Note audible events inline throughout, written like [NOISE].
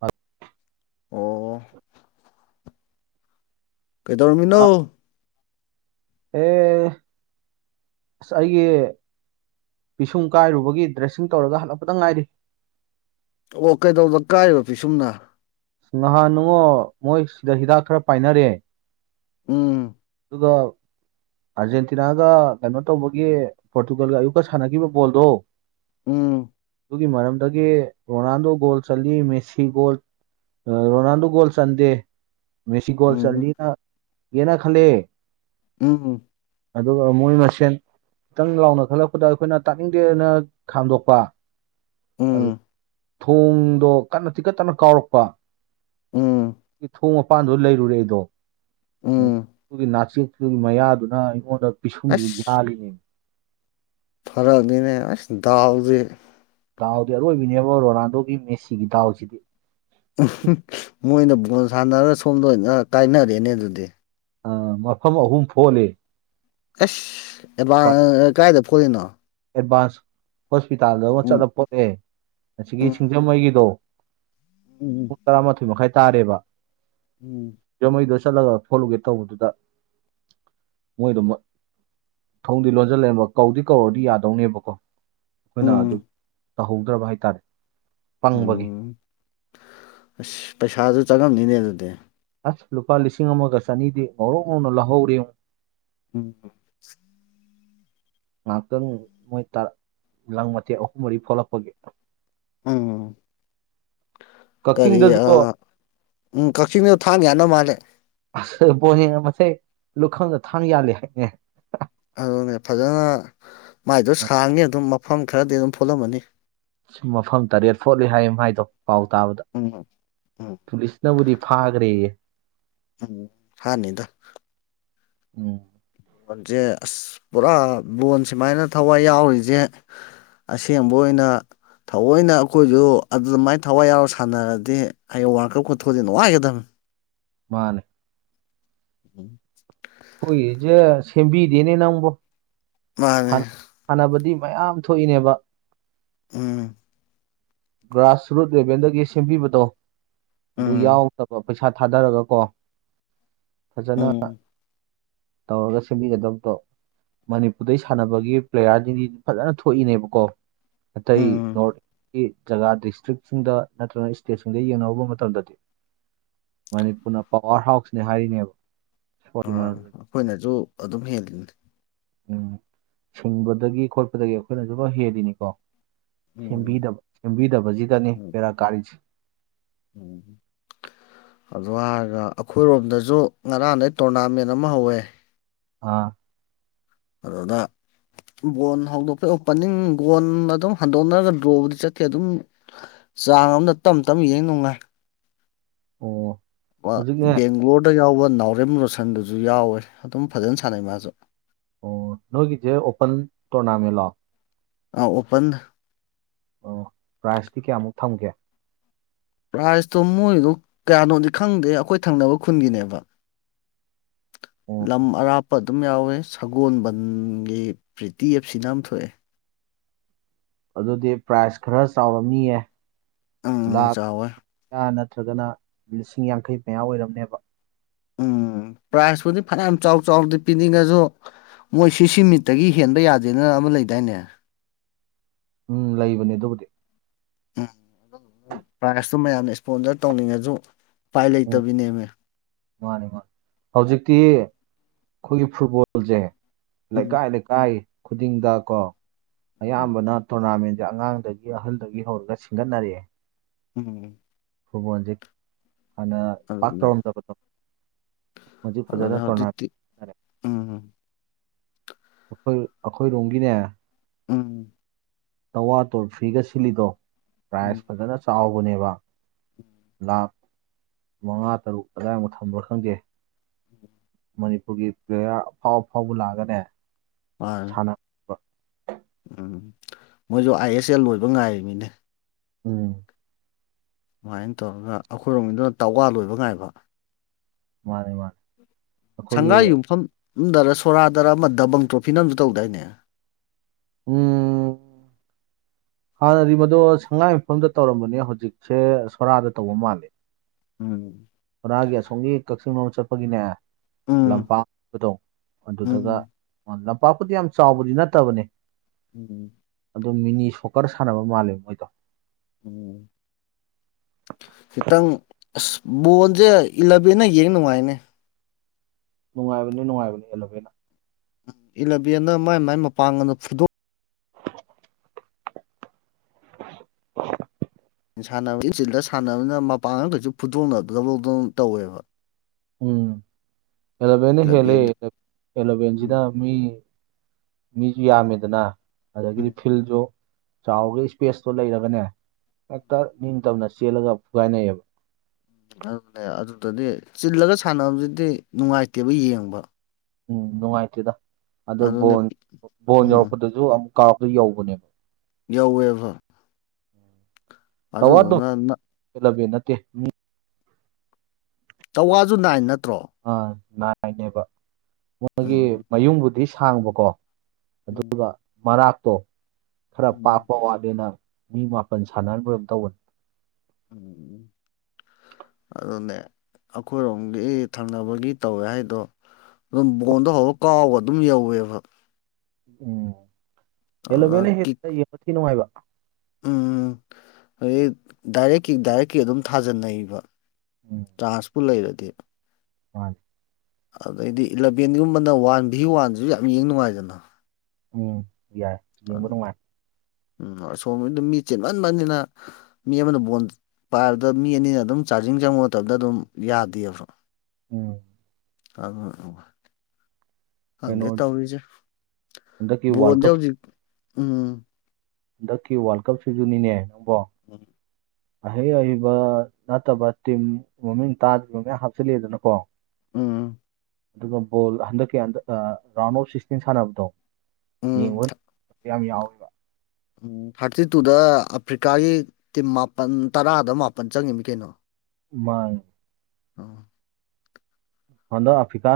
ꯍ ꯑꯣ ꯀꯩꯗꯧꯔꯝꯃꯤꯅꯣ ꯑ ꯑꯦ ꯑꯁ ꯑꯩꯒꯤ ꯄꯤꯁꯨꯡ ꯀꯥꯏꯔꯨꯕꯒꯤ ꯗ꯭ꯔꯦꯁꯤꯡ ꯇꯧꯔꯒ ꯍꯜꯂꯛꯄꯗ ꯉꯥꯏꯔꯤ ꯑꯣ ꯀꯩꯗꯧꯕꯗ ꯀꯥꯏꯔꯤꯕ ꯄꯤꯁꯨꯝꯅ ꯅꯍꯥꯟ ꯅꯨꯡꯉꯣ ꯃꯣꯏ ꯁꯤꯗ ꯍꯤꯗꯥꯛ ꯈꯔ ꯄꯥꯏꯅꯔꯦ ꯎꯝ ꯑꯗꯨꯗꯣ ꯑꯥꯔꯖꯦꯟꯇꯤꯅꯥꯒ ꯀꯩꯅꯣ ꯇꯧꯕꯒꯤ ꯄꯣꯔꯇꯨꯒꯜꯒ ꯑꯌꯨꯛꯀ ꯁꯥꯟꯅꯈꯤꯕ ꯕꯣꯜꯗꯣ ꯎꯝ ꯑꯗꯨꯒꯤ ꯃꯔꯝꯗꯒꯤ ꯔꯣꯅꯥꯜꯗꯣ ꯒꯣꯜ ꯆ ꯃꯦꯁꯤ ꯒꯣꯜ ꯔꯣꯅꯥꯜꯗꯣ ꯒꯣꯜ ꯆꯟꯗꯦ ꯃꯦꯁꯤ ꯒꯣꯜ ꯎꯝ ꯆꯅꯤꯅ ꯌꯦꯅ ꯈꯜꯂꯦ ꯎꯝ ꯑꯗꯨꯒ ꯃꯣꯏ ꯃꯁꯦꯟ ꯈꯤꯇꯪ ꯂꯥꯎꯅ ꯈꯜꯂꯛꯄꯗ ꯑꯩꯈꯣꯏꯅ ꯇꯥꯛꯅꯤꯡꯗꯦꯅ ꯈꯥꯝꯗꯣꯛꯄ ꯑꯗꯨ ꯎꯝ ꯊꯣꯡꯗꯣ ꯀꯟꯅ ꯇꯤꯀꯠꯇꯅ ꯀꯥꯎꯔꯛꯄ ꯎꯝ ꯏ ꯊꯣꯡ ꯃꯄꯥꯟꯗꯣ ꯂꯩꯔꯨꯔꯦ ꯑꯩꯗꯣ ꯎꯝ ꯑꯗꯨꯒꯤ ꯅꯥꯆꯦꯛꯇꯨꯒꯤ ꯃꯌꯥꯗꯨꯅ ꯑꯩꯉꯣꯟꯗ ꯄꯤꯁꯨꯝꯁꯤ ꯌꯥꯜꯂꯤꯅꯦꯕ ꯐꯔꯛꯗꯅꯦ ꯑꯁ ꯗꯗꯥꯎꯗ ꯗꯥꯎꯗꯤ ꯑꯔꯣꯏꯕꯅꯦꯕ ꯔꯣꯅꯥꯜꯗꯣꯒꯤ ꯃꯦꯁꯤꯒꯤ ꯗꯥꯎꯁꯤꯗꯤ ꯃꯣꯏꯅ ꯕꯣꯜ ꯁꯥꯟꯅꯔꯒ ꯁꯣꯝꯗ ꯑꯣꯏꯅ ꯀꯥꯏꯅꯔꯦꯅꯦ ꯑꯗꯨꯗꯤ ꯑ ꯃꯐꯝ ꯑꯍꯨꯝ ꯐꯣꯜꯂꯤ ꯑꯁ ꯑꯦꯚ ꯀꯗꯥꯥꯏꯗ ꯐꯣꯜꯂꯤꯅꯣ ꯑꯦꯗꯚꯥꯟꯁ ꯍꯣꯁꯄꯤꯇꯥꯜꯗ ꯑꯃ ꯎꯝ ꯆꯠꯂ ꯄꯣꯠꯑꯦ ꯑꯁꯤꯒꯤꯒꯤ ꯎꯝ ꯁꯤꯡꯖꯃꯩꯒꯤꯗꯣ ꯎꯝ ꯄꯨꯡ ꯇꯔꯥꯃꯥꯊꯣꯏ ꯃꯈꯥꯏ ꯇꯥꯔꯦꯕ ꯎꯝ ꯖꯃꯩꯗꯣ ꯆꯠꯂꯒ ꯊꯣꯛꯣꯂꯨꯒꯦ ꯇꯧꯕꯗꯨꯗ ꯃꯣꯏꯗꯨ ꯊꯣꯡꯗꯤ ꯂꯣꯟꯁꯤꯜꯂꯕ ꯀꯧꯗꯤ ꯀꯧꯔꯗꯤ ꯌꯥꯗ ꯇꯧꯅꯦꯕꯀꯣ ꯑꯩꯈꯣꯏꯅ ꯑꯗꯨ ꯎꯝ ꯇꯧꯍꯧꯗ꯭ꯔꯕ ꯍꯥꯏꯇꯥꯔꯦ ꯄꯪꯕꯒꯤ ꯎꯝ ꯑꯁ ꯄꯩꯁꯥꯁꯨ ꯆꯪꯉꯝꯅꯤꯅꯦ ꯑꯗꯨꯗꯤ ꯑꯁ ꯂꯨꯄꯥ ꯂꯤꯁꯤꯡ ꯑꯃꯒ ꯆꯅꯤꯗꯤ ꯉꯧꯔꯧ ꯉꯧꯅ ꯂ ꯂꯧꯍꯧꯔꯤꯨ ꯎꯝ ꯉꯥꯏꯍꯥꯛꯇꯪ ꯃꯣꯏ ꯂꯥꯡ ꯃꯇꯊꯦꯛ ꯑꯍꯨꯝ ꯃꯔꯤ ꯊꯣꯛꯂꯛꯄꯒꯤ ꯎꯝ ꯀꯔꯤ ꯀꯛꯆꯤꯡꯗꯁꯨ ꯑ ꯎꯝ ꯀꯛꯆꯤꯡꯗ ꯊꯥꯡ ꯌꯥꯅꯧ ꯃꯥꯜꯂꯦ ꯑꯁꯕꯣꯅꯦꯅ ꯃꯁꯦ ꯂꯨꯈꯪꯗ ꯊꯥꯅ ꯌꯥꯜꯂꯤꯦ ꯍꯥꯏꯅꯦ ꯑꯗꯨꯅꯦ ꯐꯖꯅ ꯃꯥꯏꯗꯣ ꯁꯥꯡꯉꯦ ꯑꯗꯨꯝ ꯃꯐꯝ ꯈꯔꯗꯤ ꯑꯗꯨꯝ ꯐꯣꯠꯂꯝꯃꯅꯤ ꯁ ꯃꯐꯝ ꯇꯔꯦꯠ ꯐꯣꯠꯂꯤ ꯍꯥꯏꯌ ꯍꯥꯏꯗꯣ ꯄꯥꯎ ꯇꯥꯕꯗ ꯎꯝ ꯎꯝ ꯄꯨꯂꯤꯁꯅꯕꯨꯗꯤ ꯐꯥꯈ꯭ꯔꯦ ꯎꯝ ꯍꯥꯅꯤꯗ ꯎꯝ ꯂꯣꯟꯁꯦ ꯑꯁ ꯄꯨꯔꯥ ꯂꯕꯣꯟ ꯁꯨꯃꯥꯏꯅ ꯊꯋꯥꯏ ꯌꯥꯎꯔꯤꯁꯦ ꯑꯁꯦꯡꯕ ꯑꯣꯏꯅ ꯊꯑꯣꯏꯅ ꯑꯩꯈꯣꯏꯁꯨ ꯑꯗꯨꯃꯥꯏ ꯊꯋꯥꯏ ꯌꯥꯎꯔ ꯁꯥꯟꯅꯔꯗꯤ ꯑꯩꯌꯦꯡ ꯋꯥꯔꯀꯔ ꯀꯣꯊꯣꯗꯤ ꯅꯨꯡꯉꯥꯏꯒꯗꯕꯅꯤ ꯃꯥꯅꯦ ꯎꯝ ꯑꯩꯣꯏꯖꯦ ꯁꯦꯝꯕꯤꯗꯦꯅꯦ ꯅꯎꯕꯣ ꯃꯥꯅꯦ ꯁꯥꯟꯅꯕꯗꯤ ꯃꯌꯥꯝ ꯊꯣꯛꯏꯅꯦꯕ ꯎꯝ ꯒ꯭ꯔꯥꯁꯔꯨꯠ ꯂꯦꯚꯦꯜꯗꯒꯤ ꯁꯦꯝꯕꯤꯕꯗꯣ ꯑꯗꯨ ꯎꯝ ꯌꯥꯎꯗꯕ ꯄꯩꯁꯥ ꯊꯥꯗꯔꯒꯀꯣ ꯐꯖꯅ ꯎꯝ ꯇꯧꯔꯒ ꯁꯦꯝꯕꯤꯒꯗꯕꯗꯣ ꯃꯅꯤꯄꯨꯔꯗꯩ ꯁꯥꯟꯅꯕꯒꯤ ꯄ꯭ꯂꯦꯌꯥꯔꯁꯤꯡꯁꯤ ꯐꯖꯅ ꯊꯣꯛꯏꯅꯦꯕꯀꯣ ꯑꯇꯩ ꯎꯝ ꯅꯣꯔꯠ ꯏꯁꯀꯤ ꯖꯒꯥ ꯗꯤꯁꯇ꯭ꯔꯤꯛꯁꯤꯡꯗ ꯅꯠꯇ꯭ꯔꯒ ꯏꯁꯇꯦꯠꯁꯤꯡꯗ ꯌꯦꯡꯅꯍꯨꯕ ꯃꯇꯝꯗꯗꯤ ꯃꯅꯤꯄꯨꯔꯅ ꯄꯋꯥꯔ ꯍꯥꯎꯁꯅꯦ ꯍꯥꯏꯔꯤꯅꯦꯕ ꯑꯥ ꯑꯩꯈꯣꯏꯅꯁꯨ ꯑꯗꯨꯝ ꯍꯦꯜꯜꯂꯤꯅꯤ ꯎꯝ ꯁꯟꯕꯗꯒꯤ ꯈꯣꯠꯄꯗꯒꯤ ꯑꯩꯈꯣꯏꯅꯁꯨꯝ ꯍꯦꯜꯂꯤꯅꯤꯀꯣ ꯎꯝ ꯁꯦꯝꯕꯤꯗꯕ ꯁꯦꯝꯕꯤꯗꯕꯁꯤꯗꯅꯦ ꯎꯝ ꯄꯦꯔꯥ ꯀꯥꯔꯤꯁꯦ ꯎꯝ ꯑꯗꯨ ꯍꯥꯏꯔꯒ ꯑꯩꯈꯣꯏꯔꯣꯝꯗꯁꯨ ꯉꯔꯥꯡꯗꯩ ꯇꯣꯔꯅꯥꯃꯦꯟ ꯑꯃ ꯍꯧꯋꯦ ꯑꯥ ꯑꯗꯨꯅꯥ ꯕꯣꯣꯟ ꯍꯧꯗꯣꯛꯄꯩ ꯑꯣꯄꯟꯅꯤꯡ ꯒꯣꯣꯟ ꯑꯗꯨꯝ ꯍꯟꯗꯣꯛꯅꯔꯒ ꯗ꯭ꯔꯣꯕꯨꯗꯤ ꯆꯠꯀꯦ ꯑꯗꯨꯝ ꯆꯥꯡ ꯑꯃꯝꯗ ꯇꯞ ꯇꯞ ꯌꯦꯡ ꯅꯨꯡꯉꯥꯏ ꯑꯣ ꯀ ꯍꯧꯖꯤꯛꯅꯦ ꯕꯦꯡꯒ꯭ꯂꯣꯔꯗ ꯌꯥꯎꯕ ꯅꯥꯎꯔꯦꯝ ꯔꯣꯁꯟꯗꯨꯁꯨ ꯌꯥꯎꯋꯦ ꯑꯗꯨꯝ ꯐꯖꯅ ꯁꯥꯟꯅꯩ ꯃꯥꯁꯨ ꯑꯣ ꯅꯣꯏꯒꯤꯁꯦ ꯑꯣꯄꯟ ꯇꯣꯔꯅꯥꯃꯦꯟ ꯂꯣ ꯑꯣꯄꯟ ꯑꯣ ꯄ꯭ꯔꯥꯏꯖꯇꯤ ꯀꯌꯥꯃꯨꯛ ꯊꯝꯒꯦ ꯄ꯭ꯔꯥꯏꯖꯇꯣ ꯃꯣꯏꯗꯣ ꯀꯌꯥꯅꯣꯗꯤ ꯈꯪꯗꯦ ꯑꯩꯈꯣꯏ ꯊꯪꯅꯕ ꯈꯨꯟꯒꯤꯅꯦꯕ ꯑꯣ [INAUDIBLE] ꯂꯝ ꯑꯔꯥꯞꯄ ꯑꯗꯨꯝ ꯌꯥꯎꯋꯦ ꯁꯒꯣꯜꯕꯟꯒꯤ ꯄ꯭ꯔꯤꯇꯤ ꯑꯦꯞ ꯁꯤꯅ ꯑꯃ ꯊꯣꯛꯑꯦ ꯑꯗꯨꯗꯤ ꯄ꯭ꯔꯥꯏꯖ ꯈꯔ ꯆꯥꯎꯔ ꯃꯤꯌꯦ ꯎꯝ ꯆꯥꯎꯋꯦ ꯂꯥꯈ ꯅꯠꯇ꯭ꯔꯒꯅ ꯂꯤꯁꯤꯡ ꯌꯥꯡꯈꯩ ꯃꯌꯥ ꯑꯣꯏꯔꯝꯅꯦꯕ ꯎꯝ ꯄ꯭ꯔꯥꯏꯖꯄꯨꯗꯤ ꯐꯅꯌꯥꯝ ꯆꯥꯎ ꯆꯥꯎꯗꯤ ꯄꯤꯅꯤꯡꯉꯁꯨ ꯃꯣꯏ ꯁꯤ ꯁꯤꯃꯤꯠꯇꯒꯤ ꯍꯦꯟꯕ ꯌꯥꯗꯦꯅ ꯑꯃ ꯂꯩꯗꯥꯏꯅꯦ ꯎꯝ ꯂꯩꯕꯅꯦ ꯑꯗꯨꯕꯨꯗꯤ ꯎꯝ ꯄ꯭ꯔꯥꯏꯖꯇꯣ ꯃꯌꯥꯝꯅ ꯏꯁꯄꯣꯟꯖꯔ ꯇꯧꯅꯤꯡꯉꯁꯨ ꯎꯄꯥꯏ ꯂꯩꯇꯕꯤꯅꯦꯃꯦ ꯃꯥꯅꯤ ꯃꯥꯅꯤ ꯍꯧꯖꯤꯛꯇꯤ ꯑꯩꯈꯣꯏꯒꯤ ꯐꯨꯠꯕꯣꯜꯁꯦ ꯎꯝ ꯂꯩꯀꯥꯏꯗ ꯂꯩꯀꯥꯏ ꯈꯨꯗꯤꯡꯗ ꯀꯣ ꯎꯝ ꯑꯌꯥꯝꯕꯅ ꯇꯣꯔꯅꯥꯃꯦꯟꯁꯦ ꯑꯉꯥꯡꯗꯒꯤ ꯑꯍꯜꯗꯒꯤ ꯍꯧꯔꯒ ꯁꯤꯡꯒꯠꯅꯔꯛꯑꯦ ꯎꯝ ꯍꯕꯣꯟꯖꯤꯛ ꯍꯥꯟꯅ ꯄꯥꯛ ꯑꯗꯨꯅꯦ ꯇꯧꯔꯝꯖꯕ ꯇꯣ ꯃꯖꯤ ꯐꯖꯥꯗ ꯑꯗꯨꯅꯦ ꯇꯧꯅꯥ ꯦ ꯍꯧꯖꯤꯛꯇꯤ ꯎꯝ ꯑꯩꯈꯣꯏ ꯑꯩꯈꯣꯏꯔꯣꯝꯒꯤꯅꯦ ꯎꯝ ꯇꯋꯥ ꯇꯣꯜꯐ꯭ꯔꯤꯒ ꯁꯤꯜꯂꯤꯗꯣ ꯎꯝ ꯄ꯭ꯔꯥꯏꯖ ꯐꯖꯅ ꯆꯥꯎꯕꯅꯦꯕ ꯂꯥꯈ ꯃꯉꯥ ꯇꯔꯨꯛ ꯀꯗꯥꯏꯃꯨꯛ ꯊꯝꯕ꯭ꯔꯥ ꯈꯪꯗꯦ ꯃꯅꯤꯄꯨꯔꯒꯤ ꯄ꯭ꯂꯦꯌꯥꯔ ꯑꯐꯥꯎ ꯑꯐꯥꯎꯕ ꯂꯥꯛꯑꯒꯅꯦ ꯍꯣꯏ ꯁꯥꯟꯅꯕ ꯎꯝ ꯃꯣꯏꯁꯨ ꯑꯥꯏ ꯑꯦꯁ ꯑꯦꯜ ꯂꯣꯏꯕ ꯉꯥꯏꯔꯤꯕꯃꯤꯅꯦ ꯎꯝ ꯁꯨꯃꯥꯏꯅ ꯇꯧꯔꯒ ꯑꯩꯈꯣꯏꯔꯣꯝꯒꯤꯗꯨꯅ ꯇꯥꯎꯋꯥ ꯂꯣꯏꯕ ꯉꯥꯏꯕ ꯃꯥꯅꯦ ꯃꯥꯅꯦ ꯑꯩꯈꯣꯏꯒꯤ ꯁꯪꯒꯥꯏ ꯌꯨꯝꯐꯝꯗꯔ ꯁꯣꯔꯥꯗꯔ ꯑꯃ ꯗꯕꯪ ꯇ꯭ꯔꯣꯐꯤꯅ ꯑꯃꯁꯨ ꯇꯧꯗꯏꯅꯦ ꯎꯝ ꯍꯥꯟꯅꯗꯤ ꯃꯗꯨꯣ ꯁꯉꯥꯏ ꯃꯨꯝꯐꯝꯗ ꯇꯧꯔꯝꯕꯅꯦ ꯍꯧꯖꯤꯛꯁꯦ ꯁꯣꯔꯥꯗ ꯇꯧꯕ ꯃꯥꯜꯂꯦ ꯎꯝ ꯕꯣꯔꯥꯒꯤ ꯑꯁꯣꯝꯒꯤ ꯀꯛꯆꯤꯡ ꯑꯃ ꯆꯠꯄꯒꯤꯅꯦ ꯎꯝ ꯂꯝꯄꯥꯛꯄꯗꯣ ꯑꯗꯨꯗꯒ ꯎꯝ ꯂꯝꯄꯥꯛꯄꯨꯗꯤ ꯌꯥꯝ ꯆꯥꯎꯕꯗꯤ ꯅꯠꯇꯕꯅꯦ ꯎꯝ ꯑꯗꯣ ꯃꯤꯅꯤ ꯁꯣꯀꯔ ꯁꯥꯟꯅꯕ ꯃꯥꯜꯂꯦꯕ ꯃꯣꯏꯗꯣ ꯎꯝ ꯈꯤꯇꯪ ꯑꯁ ꯕꯣꯜꯁꯦ ꯏꯂꯚꯦꯟꯅ ꯌꯦꯡ ꯅꯨꯡꯉꯥꯏꯅꯦ ꯅꯨꯡꯉꯥꯏꯕꯅꯤ ꯅꯨꯡꯉꯥꯏꯕꯅꯤ ꯑꯦꯂꯣꯚꯦꯅꯥ ꯏꯂꯚꯦꯟꯗ ꯃꯥꯏ ꯃꯥꯏ ꯃꯄꯥꯡꯒꯗ ꯐꯨꯣ ꯁꯥꯟꯅꯕ ꯏꯟꯆꯤꯜꯗ ꯁꯥꯟꯅꯕꯅꯤꯅ ꯃꯄꯥꯟ ꯉꯇꯁꯨ ꯐꯨꯠꯠꯇꯣꯛꯅꯕ ꯗꯧꯗꯧꯅ ꯇꯧꯋꯦꯕ ꯎꯝ ꯑꯦꯂꯚꯦꯟ ꯍꯦꯂꯦ ꯀ꯭ꯂꯕꯀꯤ ꯑꯦꯂꯚꯦꯟꯁꯤꯅ ꯎꯝ ꯃꯤ ꯃꯤꯁꯨ ꯌꯥꯝꯃꯤꯗꯅ ꯎꯝ ꯑꯗꯒꯤꯗꯤ ꯐꯤꯜꯁꯨ ꯆꯥꯎꯔꯒ ꯏꯁꯄꯦꯁꯇꯣ ꯂꯩꯔꯒꯅꯦ ꯍꯦꯛꯇ ꯅꯤꯡꯇꯝꯅ ꯆꯦꯜꯂꯒ ꯐꯨꯒꯥꯏꯅꯩꯑꯕ ꯑꯗꯨꯅꯦ ꯑꯗꯨꯗꯗꯤ ꯆꯤꯜꯂꯒ ꯁꯥꯟꯅꯕꯁꯤꯗꯤ ꯅꯨꯡꯉꯥꯏꯇꯦꯕ ꯌꯦꯡꯕ ꯎꯝ ꯅꯨꯡꯉꯥꯏꯇꯦꯗ ꯑꯗꯨ ꯑꯗꯨꯅꯦ ꯕꯣꯟ ꯕꯣꯟ ꯎꯝ ꯌꯧꯔꯛꯄꯗꯁꯨ ꯑꯃꯨꯛ ꯀꯥꯔꯛꯇ ꯌꯧꯕꯅꯦꯕ ꯌꯥꯎꯋꯦꯕ ꯇꯋꯥꯗꯣ ꯍꯦꯜꯂꯕꯦ ꯅꯠꯇꯦ ꯆꯋꯥꯁꯨ ꯅꯥꯏꯟ ꯅꯠꯇ꯭ꯔꯣ ꯑꯥ ꯅꯥꯏꯅꯦꯕ ꯃꯣꯏꯒꯤ ꯎꯝ ꯃꯌꯨꯝꯕꯨꯗꯤ ꯁꯥꯡꯕꯀꯣ ꯎꯝ ꯑꯗꯨꯒ ꯃꯔꯥꯛꯇꯣ ꯈꯔ ꯎꯝ ꯄꯥꯞꯄ ꯋꯥꯠꯂ ꯅꯪ ꯃꯤ ꯃꯥꯄꯟ ꯁꯥꯟꯅꯍꯟ ꯂꯣꯏꯝ ꯇꯧꯕꯅꯤ ꯎꯝ ꯑꯗꯨꯅꯦ ꯑꯩꯈꯣꯏꯔꯣꯝꯒꯤ ꯊꯪꯅꯕꯒꯤ ꯇꯧꯋꯦ ꯍꯥꯏꯗꯣ ꯑꯗꯨꯝ ꯕꯣꯟꯗ ꯍꯧꯔ ꯀꯥꯎꯕ ꯑꯗꯨꯝ ꯌꯧꯋꯦꯕ ꯎꯝ ꯑꯗꯨꯒ ꯍꯦꯜꯂꯣꯚꯦꯅ ꯀꯤꯛ ꯍꯦꯛꯇ ꯌꯦꯡꯕ ꯊꯤ ꯅꯨꯡꯉꯥꯏꯕ ꯎꯝ ꯍꯧꯛ ꯗꯥꯏꯔꯦꯛꯀꯤ ꯗꯥꯏꯔꯦꯛꯀꯤ ꯑꯗꯨꯝ ꯊꯥꯖꯅꯩꯕ ꯆꯥꯟꯁꯄꯨ ꯂꯩꯔꯗꯤ ꯑ ꯑꯗꯩꯗꯤ ꯏꯂꯚꯦꯟꯒꯨꯝꯕꯅ ꯋꯥꯟ ꯚꯤ ꯋꯥꯟꯁꯤꯁꯨ ꯌꯥꯝ ꯌꯦꯡ ꯅꯨꯡꯉꯥꯏꯖꯅ ꯎꯝ ꯌꯥꯏ ꯌꯦꯡꯕ ꯅꯨꯡꯉꯥꯏ ꯎꯝ ꯑꯁꯣꯝ ꯑꯗꯨꯝ ꯃꯤ ꯆꯦꯟꯃꯟꯕꯅꯤꯅ ꯃꯤ ꯑꯃꯅ ꯕꯣꯟ ꯄꯥꯏꯕꯗ ꯃꯤ ꯑꯅꯤꯅ ꯑꯗꯨꯝ ꯆꯥꯔꯖꯤꯡ ꯆꯪꯕꯨ ꯃꯇꯝꯗ ꯑꯗꯨꯝ ꯌꯥꯗꯦꯕ꯭ꯔꯣ ꯎꯝ ꯑꯗꯨ ꯀꯩꯅꯣ ꯈꯪꯗꯦ ꯇꯧꯔꯤꯁꯦ ꯍꯟꯗꯛꯀꯤ ꯋꯥꯔꯜ ꯕꯣꯠꯁꯦ ꯀꯞ ꯍꯧꯖꯤꯛ ꯎꯝ ꯍꯟꯗꯛꯀꯤ ꯋꯥꯔꯜ ꯀꯞꯁꯤꯁꯨ ꯅꯦ ꯅꯪꯕꯣ ꯎꯝ ꯑꯍꯩ ꯑꯏꯩꯕ ꯅꯠꯇꯕ ꯇꯤꯝ ꯃꯃꯤꯡ ꯇꯥꯗ꯭ꯔꯤꯕ ꯃ ꯃꯌꯥꯝ ꯍꯥꯞꯆꯤꯜꯂꯤꯗꯅꯀꯣ ꯎꯝ ꯑꯗꯨꯒ ꯕꯣꯜ ꯍꯟꯗꯛꯀꯤ ꯍꯟꯗꯛ ꯔꯥꯎꯟ ꯑꯣꯐ ꯁꯤꯛꯁꯇꯤꯟ ꯁꯥꯟꯅꯕꯗꯣ ꯎꯝ ꯌꯦꯡꯕ ꯌꯥꯝ ꯌꯥꯎꯋꯕ ꯎꯝ ꯊꯥꯔꯇꯤ ꯇꯨꯗ ꯑꯐ꯭ꯔꯤꯀꯥꯒꯤ ꯇꯤꯝ ꯃꯥꯄꯜ ꯇꯔꯥꯗ ꯃꯥꯄꯜ ꯆꯪꯉꯤꯃꯤ ꯀꯩꯅꯣ ꯃꯥꯅꯦ ꯑ ꯍꯟꯗꯛ ꯑꯐ꯭ꯔꯤꯀꯥ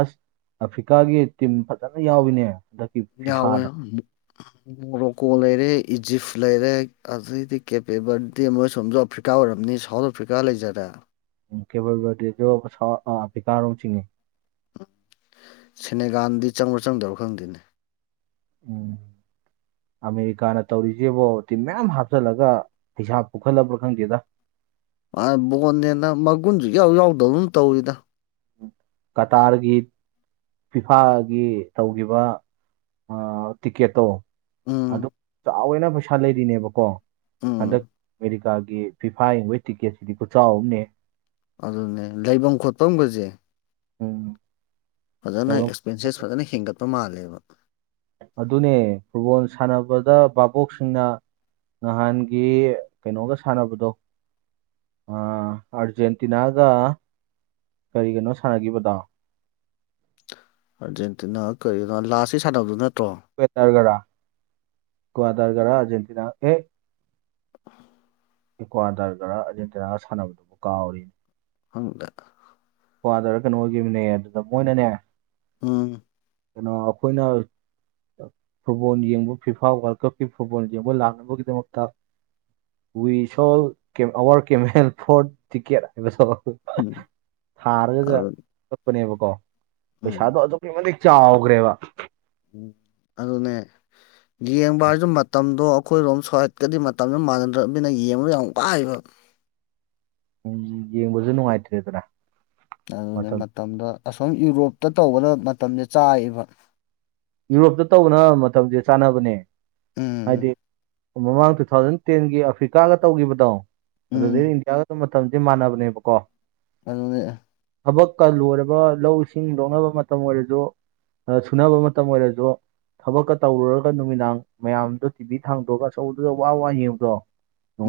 ꯑꯐ꯭ꯔꯤꯀꯥꯒꯤ ꯇꯤꯝ ꯐꯖꯅ ꯌꯥꯎꯔꯤꯅꯦ ꯌꯥꯑꯣ ꯌꯥ ꯃꯣꯔꯣꯛꯀꯣ ꯂꯩꯔꯦ ꯏꯖꯤꯞ ꯂꯩꯔꯦ ꯑꯗꯩꯗꯤ ꯀꯦꯄꯦꯕꯔꯗꯦ ꯃꯣꯏ ꯁꯣꯝꯗꯐ꯭ꯔꯤꯀ ꯑꯔꯤꯀꯥ ꯑꯣꯏꯔꯔꯕꯅꯤ ꯁꯥꯎꯠ ꯑꯐ꯭ꯔꯤꯀꯥ ꯂꯩꯖꯔꯦ ꯎ ꯀꯦꯕꯜꯗꯤ ꯤꯀꯥꯔꯣ ꯆꯤꯡꯏꯤ ꯁꯦꯅꯦꯒꯥꯟꯗꯤ ꯆꯪꯕ꯭ꯔꯣ ꯆꯪꯗꯧꯔꯣ ꯈꯪꯗꯦꯅꯦ ꯎꯝ [INAUDIBLE] ꯑꯃꯦꯔꯤꯀꯥꯅ ꯇꯧꯔꯤꯁꯤꯦꯕꯣ ꯇꯤꯝ ꯃꯌꯥꯝ ꯍꯥꯞꯆꯤꯜꯂꯒ ꯄꯩꯁꯥ ꯄꯨꯈꯠꯂꯕ꯭ꯔꯥ ꯈꯪꯗꯦꯗ ꯑ ꯕꯣꯟꯅꯦꯅ ꯃꯒꯨꯟꯁꯨ ꯌꯥꯎ ꯌꯥꯎꯗꯕꯅ ꯇꯧꯔꯤꯗ ꯀꯇꯔ ꯒꯤꯠ ꯐꯤꯐꯥꯒꯤ ꯇꯧꯈꯤꯕ ꯇꯤꯀꯦꯠꯇꯣ ꯑꯗꯨ ꯎꯝ ꯆꯥꯎꯋꯦꯅ ꯄꯩꯁꯥ ꯂꯩꯔꯤꯅꯦꯕꯀꯣ ꯍꯟꯗꯛꯦ ꯎꯝ ꯒꯤ ꯐꯤꯐꯥ ꯌꯦꯡꯕꯒꯤ ꯇꯤꯛꯀꯦꯠꯁꯤꯗꯤ ꯈꯨꯆꯥꯎ ꯑꯃꯅꯦ ꯑꯗꯨꯅꯦ ꯂꯩꯐꯝ ꯈꯣꯠꯐꯝꯒꯁꯦ ꯎꯝ ꯐꯖꯅ ꯂꯩꯕꯝ ꯑꯦꯛꯁꯄꯦꯟꯁꯦꯁ ꯐꯖꯅ ꯍꯦꯟꯒꯠꯄ ꯃꯥꯜꯂꯦꯕ ꯑꯗꯨꯅꯦ ꯐꯨꯠꯕꯣꯜ ꯁꯥꯟꯅꯕꯗ ꯚꯥꯕꯣꯛꯁꯤꯡꯅ ꯅꯍꯥꯟꯒꯤ ꯀꯩꯅꯣꯒ ꯁꯥꯟꯅꯕꯗꯣ ꯑꯥꯔꯖꯦꯟꯇꯤꯅꯥꯒ ꯀꯔꯤ ꯀꯅꯣ ꯁꯥꯟꯅꯈꯤꯕꯗꯣ ꯑꯥꯔꯖꯦꯟꯇꯤꯅꯥ ꯀꯔꯤꯒꯤꯅꯣ ꯂꯥꯁꯁꯤ ꯁꯥꯟꯅꯕꯗꯨ ꯅꯠꯇ꯭ꯔꯣ ꯋꯦꯔꯒꯔꯥ ꯭ꯋꯥꯗꯔꯒꯔꯥ ꯑꯔꯖꯦꯟꯇꯤꯅꯥ ꯑꯦ ꯏꯀ꯭ꯋꯥꯗꯥꯔꯒꯔ ꯑꯔꯖꯦꯟꯇꯤꯅꯥꯒ ꯁꯥꯟꯅꯕꯗꯨꯕꯨ ꯀꯥꯎꯔꯤꯅꯤ ꯍꯪꯗ ꯀꯗꯔ ꯀꯩꯅꯣ ꯑꯣꯏꯈꯤꯕꯅꯦ ꯑꯗꯨꯗ ꯃꯣꯏꯅꯅꯦ ꯎꯝ ꯀꯩꯅꯣ ꯑꯩꯈꯣꯏꯅ ꯐꯨꯠꯕꯣꯜ ꯌꯦꯡꯕ ꯐꯤꯐꯥ ꯋꯥꯔꯜ ꯀꯞꯀꯤ ꯐꯨꯠꯕꯣꯜ ꯌꯦꯡꯕ ꯂꯥꯛꯅꯕꯒꯤꯗꯃꯛꯇ ꯋꯤ ꯁꯣ ꯑꯋꯥꯔ ꯀꯦꯃꯦꯦꯜ ꯐꯣꯔ ꯇꯤꯀꯦꯠ ꯍꯥꯏꯕꯗꯣ ꯎꯝ ꯊꯥꯔꯒꯒ ꯑꯗꯨ ꯆꯠꯄꯅꯦꯕꯀꯣ ꯎꯝ ꯄꯩꯁꯥꯗꯣ ꯑꯗꯨꯛꯀꯤ ꯃꯇꯤꯛ ꯆꯥꯎꯈ꯭ꯔꯦꯕ ꯎꯝ ꯑꯗꯨꯅꯦ ꯌꯦꯡꯕ ꯍꯥꯏꯔꯁꯨ ꯃꯇꯝꯗꯣ ꯑꯩꯈꯣꯏꯔꯣꯝ ꯁ꯭ꯍꯠꯀꯗꯤ ꯃꯇꯝꯗꯨ ꯃꯥꯟꯅꯗ꯭ꯔꯕꯅꯤꯅ ꯌꯦꯡꯕ ꯌꯥꯝ ꯋꯥꯏꯑꯕ ꯎꯝ ꯌꯦꯡꯕꯁꯨ ꯅꯨꯡꯉꯥꯏꯇ꯭ꯔꯦꯗꯔ ꯑꯗꯨꯅꯦ ꯃꯇꯝꯗ ꯑꯁꯣꯝ ꯌꯨꯔꯣꯞꯇ ꯇꯧꯕꯗ ꯃꯇꯝꯁꯦ ꯆꯥꯏꯕ ꯌꯨꯔꯣꯞꯇ ꯇꯧꯕꯅ ꯃꯇꯝꯁꯦ ꯆꯥꯟꯅꯕꯅꯦ ꯍꯥꯏꯗꯤ ꯎꯝ ꯃꯃꯥꯡ ꯇꯨ ꯊꯥꯎꯖꯟ ꯇꯦꯟꯒꯤ ꯑꯐ꯭ꯔꯤꯀꯥꯒ ꯇꯧꯈꯤꯕꯗꯣ ꯎꯝ ꯎꯝ ꯑꯗꯨꯗꯗꯒꯤ ꯏꯟꯗꯤꯌꯥꯒ ꯑꯗꯨ ꯃꯇꯝꯁꯤ ꯃꯥꯟꯅꯕꯅꯦꯕꯀꯣ ꯑꯗꯨꯅꯦ ꯊꯕꯛꯀ ꯂꯣꯏꯔꯕ ꯂꯧ ꯏꯁꯤꯡ ꯂꯣꯛꯅꯕ ꯃꯇꯝ ꯑꯣꯏꯔꯁꯨ ꯁꯨꯅꯕ ꯃ ꯑꯣꯏꯔꯦꯁꯨꯣ ꯊꯕꯛꯀ ꯇꯧꯔꯨꯔꯒ ꯅꯨꯃꯤꯗꯥꯡ ꯃꯌꯥꯝꯗꯣ ꯇꯤꯚꯤ ꯊꯥꯡꯗꯣꯛꯑꯒ ꯑꯆꯧꯧꯕꯗꯨꯗ ꯋꯥ ꯋꯥ ꯌꯦꯡꯕꯗꯣ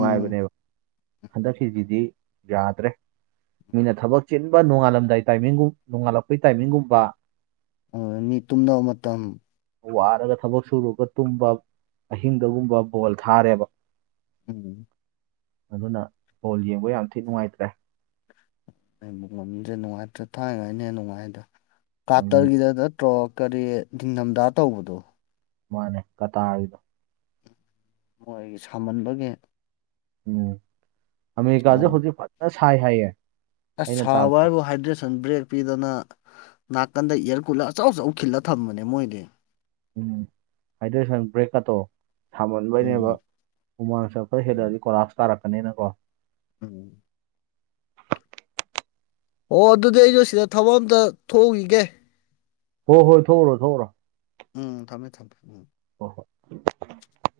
ꯎꯝ ꯍꯟꯗꯛꯀꯤꯁꯤꯗꯤ ꯌꯥꯗ꯭ꯔꯦ ꯃꯤꯅ ꯊꯕꯛ ꯆꯤꯟꯕ ꯅꯣꯡꯉꯥꯜꯂꯝꯗꯥꯏ ꯇꯥꯏꯃꯤꯡꯒꯨꯝ ꯅꯣꯡꯉꯥꯜꯂꯛꯄꯒꯤ ꯇꯥꯏꯃꯤꯡꯒꯨꯝꯕ ꯃꯤ ꯇꯨꯝꯅꯕ ꯃꯇꯝ ꯋꯥꯔꯒ ꯊꯕꯛ ꯁꯨꯔꯒ ꯇꯨꯝꯕ ꯑꯍꯤꯡꯗꯒꯨꯝꯕ ꯕꯣꯜ ꯊꯥꯔꯦꯕ ꯎꯝ ꯑꯗꯨꯅ ꯕꯣꯜ ꯌꯦꯡꯕ ꯌꯥꯝ ꯊꯤ ꯅꯨꯡꯉꯥꯏꯇ꯭ꯔꯦ ꯑꯩꯃꯨꯛ ꯉꯟꯁꯦ ꯅꯨꯡꯉꯥꯏꯇ꯭ꯔꯦ ꯊꯥꯡꯉꯩꯅꯦ ꯅꯨꯡꯉꯥꯏꯗ ꯎꯝ ꯀꯥꯇꯔꯒꯤꯗ ꯅꯠꯇ꯭ꯔꯣ ꯀꯔꯤ ꯅꯤꯡꯊꯝꯊꯥ ꯇꯧꯕꯗꯣ ꯃꯥꯅꯦ ꯀꯇꯥꯔꯤꯗꯣ ꯃꯣꯏꯒꯤ ꯁꯥꯃꯟꯕꯒꯤ ꯎꯝ ꯑꯃꯦꯔꯤꯀꯥꯥꯁꯦ ꯎꯝ ꯍꯧꯖꯤꯛ ꯐꯖꯅ ꯁꯥꯏ ꯍꯥꯏꯌꯦ ꯑꯁ ꯑꯩꯅ ꯇꯥꯕ ꯁꯥꯕ ꯍꯥꯏꯕꯨ ꯍꯥꯏꯗ꯭ꯔꯦꯁꯟ ꯕ꯭ꯔꯦꯛ ꯄꯤꯗꯅ ꯅꯥꯀꯟꯗ ꯏꯌꯥꯔ ꯀꯨꯂꯔ ꯑꯆꯧ ꯑꯆꯧ ꯈꯤꯜꯂ ꯊꯝꯕꯅꯦ ꯃꯣꯏꯗꯤ ꯎꯝ ꯍꯥꯏꯗꯔꯦ ꯁꯟ ꯕ꯭ꯔꯦꯛꯀꯛꯇꯣ ꯁꯥꯃꯟꯕꯩꯅꯦꯕ ꯎꯝ ꯎꯨꯃꯥꯡꯁ ꯈꯔ ꯎꯝ ꯍꯦꯜꯂꯛꯑꯗꯤ ꯀꯣꯂꯥꯞꯁ ꯀꯥꯔꯛꯀꯅꯤꯅꯀꯣ ꯎꯝ ꯑꯣ ꯑꯗꯨꯗꯤ ꯑꯩꯩꯅꯣ ꯁꯤꯗ ꯊꯕꯛ ꯑꯝꯇ ꯊꯣꯛꯎꯈꯤꯒꯦ ꯍꯣꯏ ꯍꯣꯏ ꯊꯣꯛꯎꯔꯣ ꯊꯣꯛꯎꯔꯣ ꯎꯝ ꯊꯝꯃꯦ ꯊꯝꯃꯦ ꯎꯝ ꯍꯣ ꯍꯣꯏ